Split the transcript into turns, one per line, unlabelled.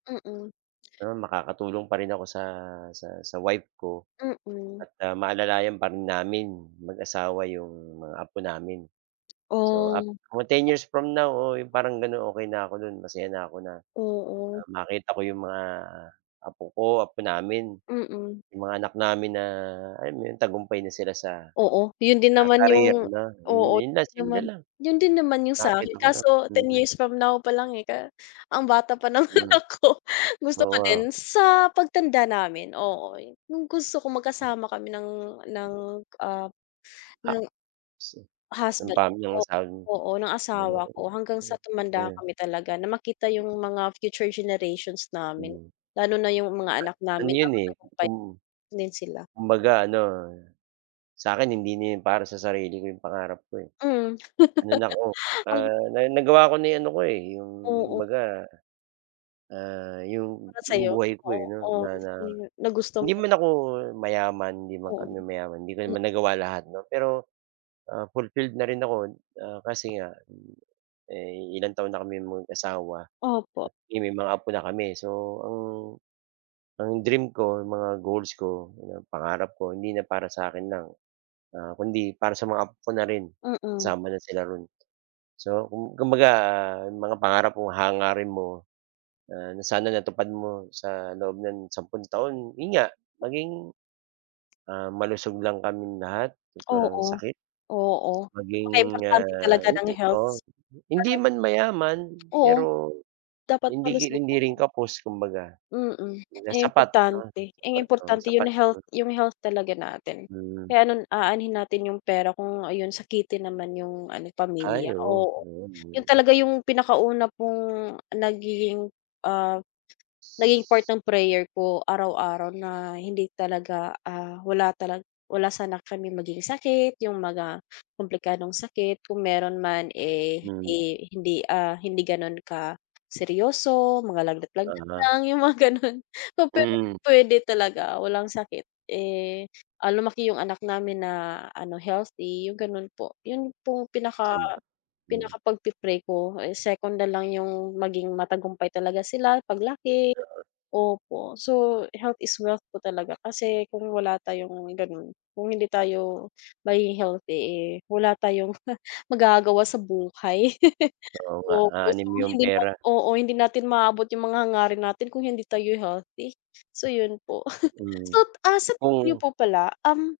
Mm.
Pero makakatulong pa rin ako sa sa sa wife ko,
Mm.
at, ah, maalalayan pa rin namin mag-asawa 'yong mga apo namin. So, ap
Oh.
o 10
Eh
years from now, oo, parang ganon okey na ako no'n masaya na ako na,
Oo.
ah, makita ko 'yong mga apo ko, apo namin.
Mm.
'Yong mga anak namin na, alam mo yon tagumpay na sila sa
Oo, 'yun din
sa
naman
career,
yung
'no iyon
oo,
'yon lang simple
naman,
lang.
'yun din naman 'yung
Makita
sa'kin
ko lang
kaso 10
mhm.
years from now pa lang eh, ka um bata pa, naman
Hmm.
ako. Gusto ko
Oo.
din sa pagtanda namin oo, 'yung gusto kong magkasama kami ng ng ah,
Ah,.
ng
[unintelligible] 'Yun
Husband,
tama 'yung
o
asawa
oo ng
niyo,
asawa ko hanggang sa
[unintelligible]
tumanda
ayun.
kami talaga na makita 'yung mga future generations namin,
Hmm.
lalo na 'yung mga anak
Ano
namin na
'yon, eh,
matagumpay
kung
din sila.
kumbaga ano, sa akin hindi na 'yon para sa sarili ko 'yong pangarap ko, eh.
Hmm.
Ano na ko,
Um.
ah, na nagawa ko na yung ano ko eh, 'yung
Oo.
baga, ah, 'yong
Para
'yong
sayo,
buhay ko eh, 'no
oo,
na na
m na gusto
hindi
mo.
man ako mayaman, 'di man
Oo.
kami mayaman, 'di ko
M
naman nagawa lahat, 'no, pero, ah, fulfilled na rin ako ah, kasi nga, eh, ilang taon na kami mag asawa at
Opo.
may mga apo na kami, so ang ang dream ko, mga goals ko, mga pangarap ko, hindi na para sa akin lang. Ah, kundi para sa mga apo ko na rin,
Mm.
kasama na sila roon. So, kum kumbaga, 'yung mga pangarap o hangarin mo na, na sana natupad mo sa loob ng 10 taon 'yon nga, maging, ah, malusog lang kaming lahat at walang
Oo,
sakit.
oo,
Maging,
napaka importante
ah,
talaga
'yun
ng
eh oo,
healths.
hindi
Lahat
man mayaman,
Oo,
pero
dapat
hindi ri
malusog,
hindi rin
oo.
kapos, kumbaga.
Mm,
Kumbaga
eh,
sapat 'no,
importante, eh
sapat o,
importante 'yung
sapat
health
'yon.
yung health talaga natin.
Mhm.
Kaya anon aanhin natin 'yung pera kung ah, 'yun sakitin naman 'yung ano
Ay
pamilya
oo,
oo.
noon
'Yun
'yon.
talaga 'yung pinakauna pong nagiging, ah, nagiging part ng prayer ko araw-araw na hindi talaga ah, wala talag wala sana kami maging sakit, 'yung mga komplikadong sakit, kung meron man eh
Hmm.
hindi hindi ah, hindi ganon ka seryoso, mga lagnat-lagnat
Ah.
lang 'yung mga ganun. Pa pero
Mm.
puwede talaga walang sakit eh, ah, lumaki 'yung anak namin na, ano healthy 'yung ganun po, 'yun pong pinaka
Tama, hmm.
pinaka pagpi-pray ko eh, second nalang 'yung maging matagumpay talaga sila paglaki,
Oo.
opo, so health is wealth po talaga, kasi kung wala tayong ganun, kung hindi tayo magiging healthy eh, wala tayong magagawa sa buhay.
Oo nga,
Opo, so
aanhin mo 'yong
hindi na
pera.
oo hindi natin maabot 'yung mga hangarin natin kung hindi tayo'y healthy. So 'yun po.
Mhm,
So, ah, sa tingin niyo
kung
po pala, um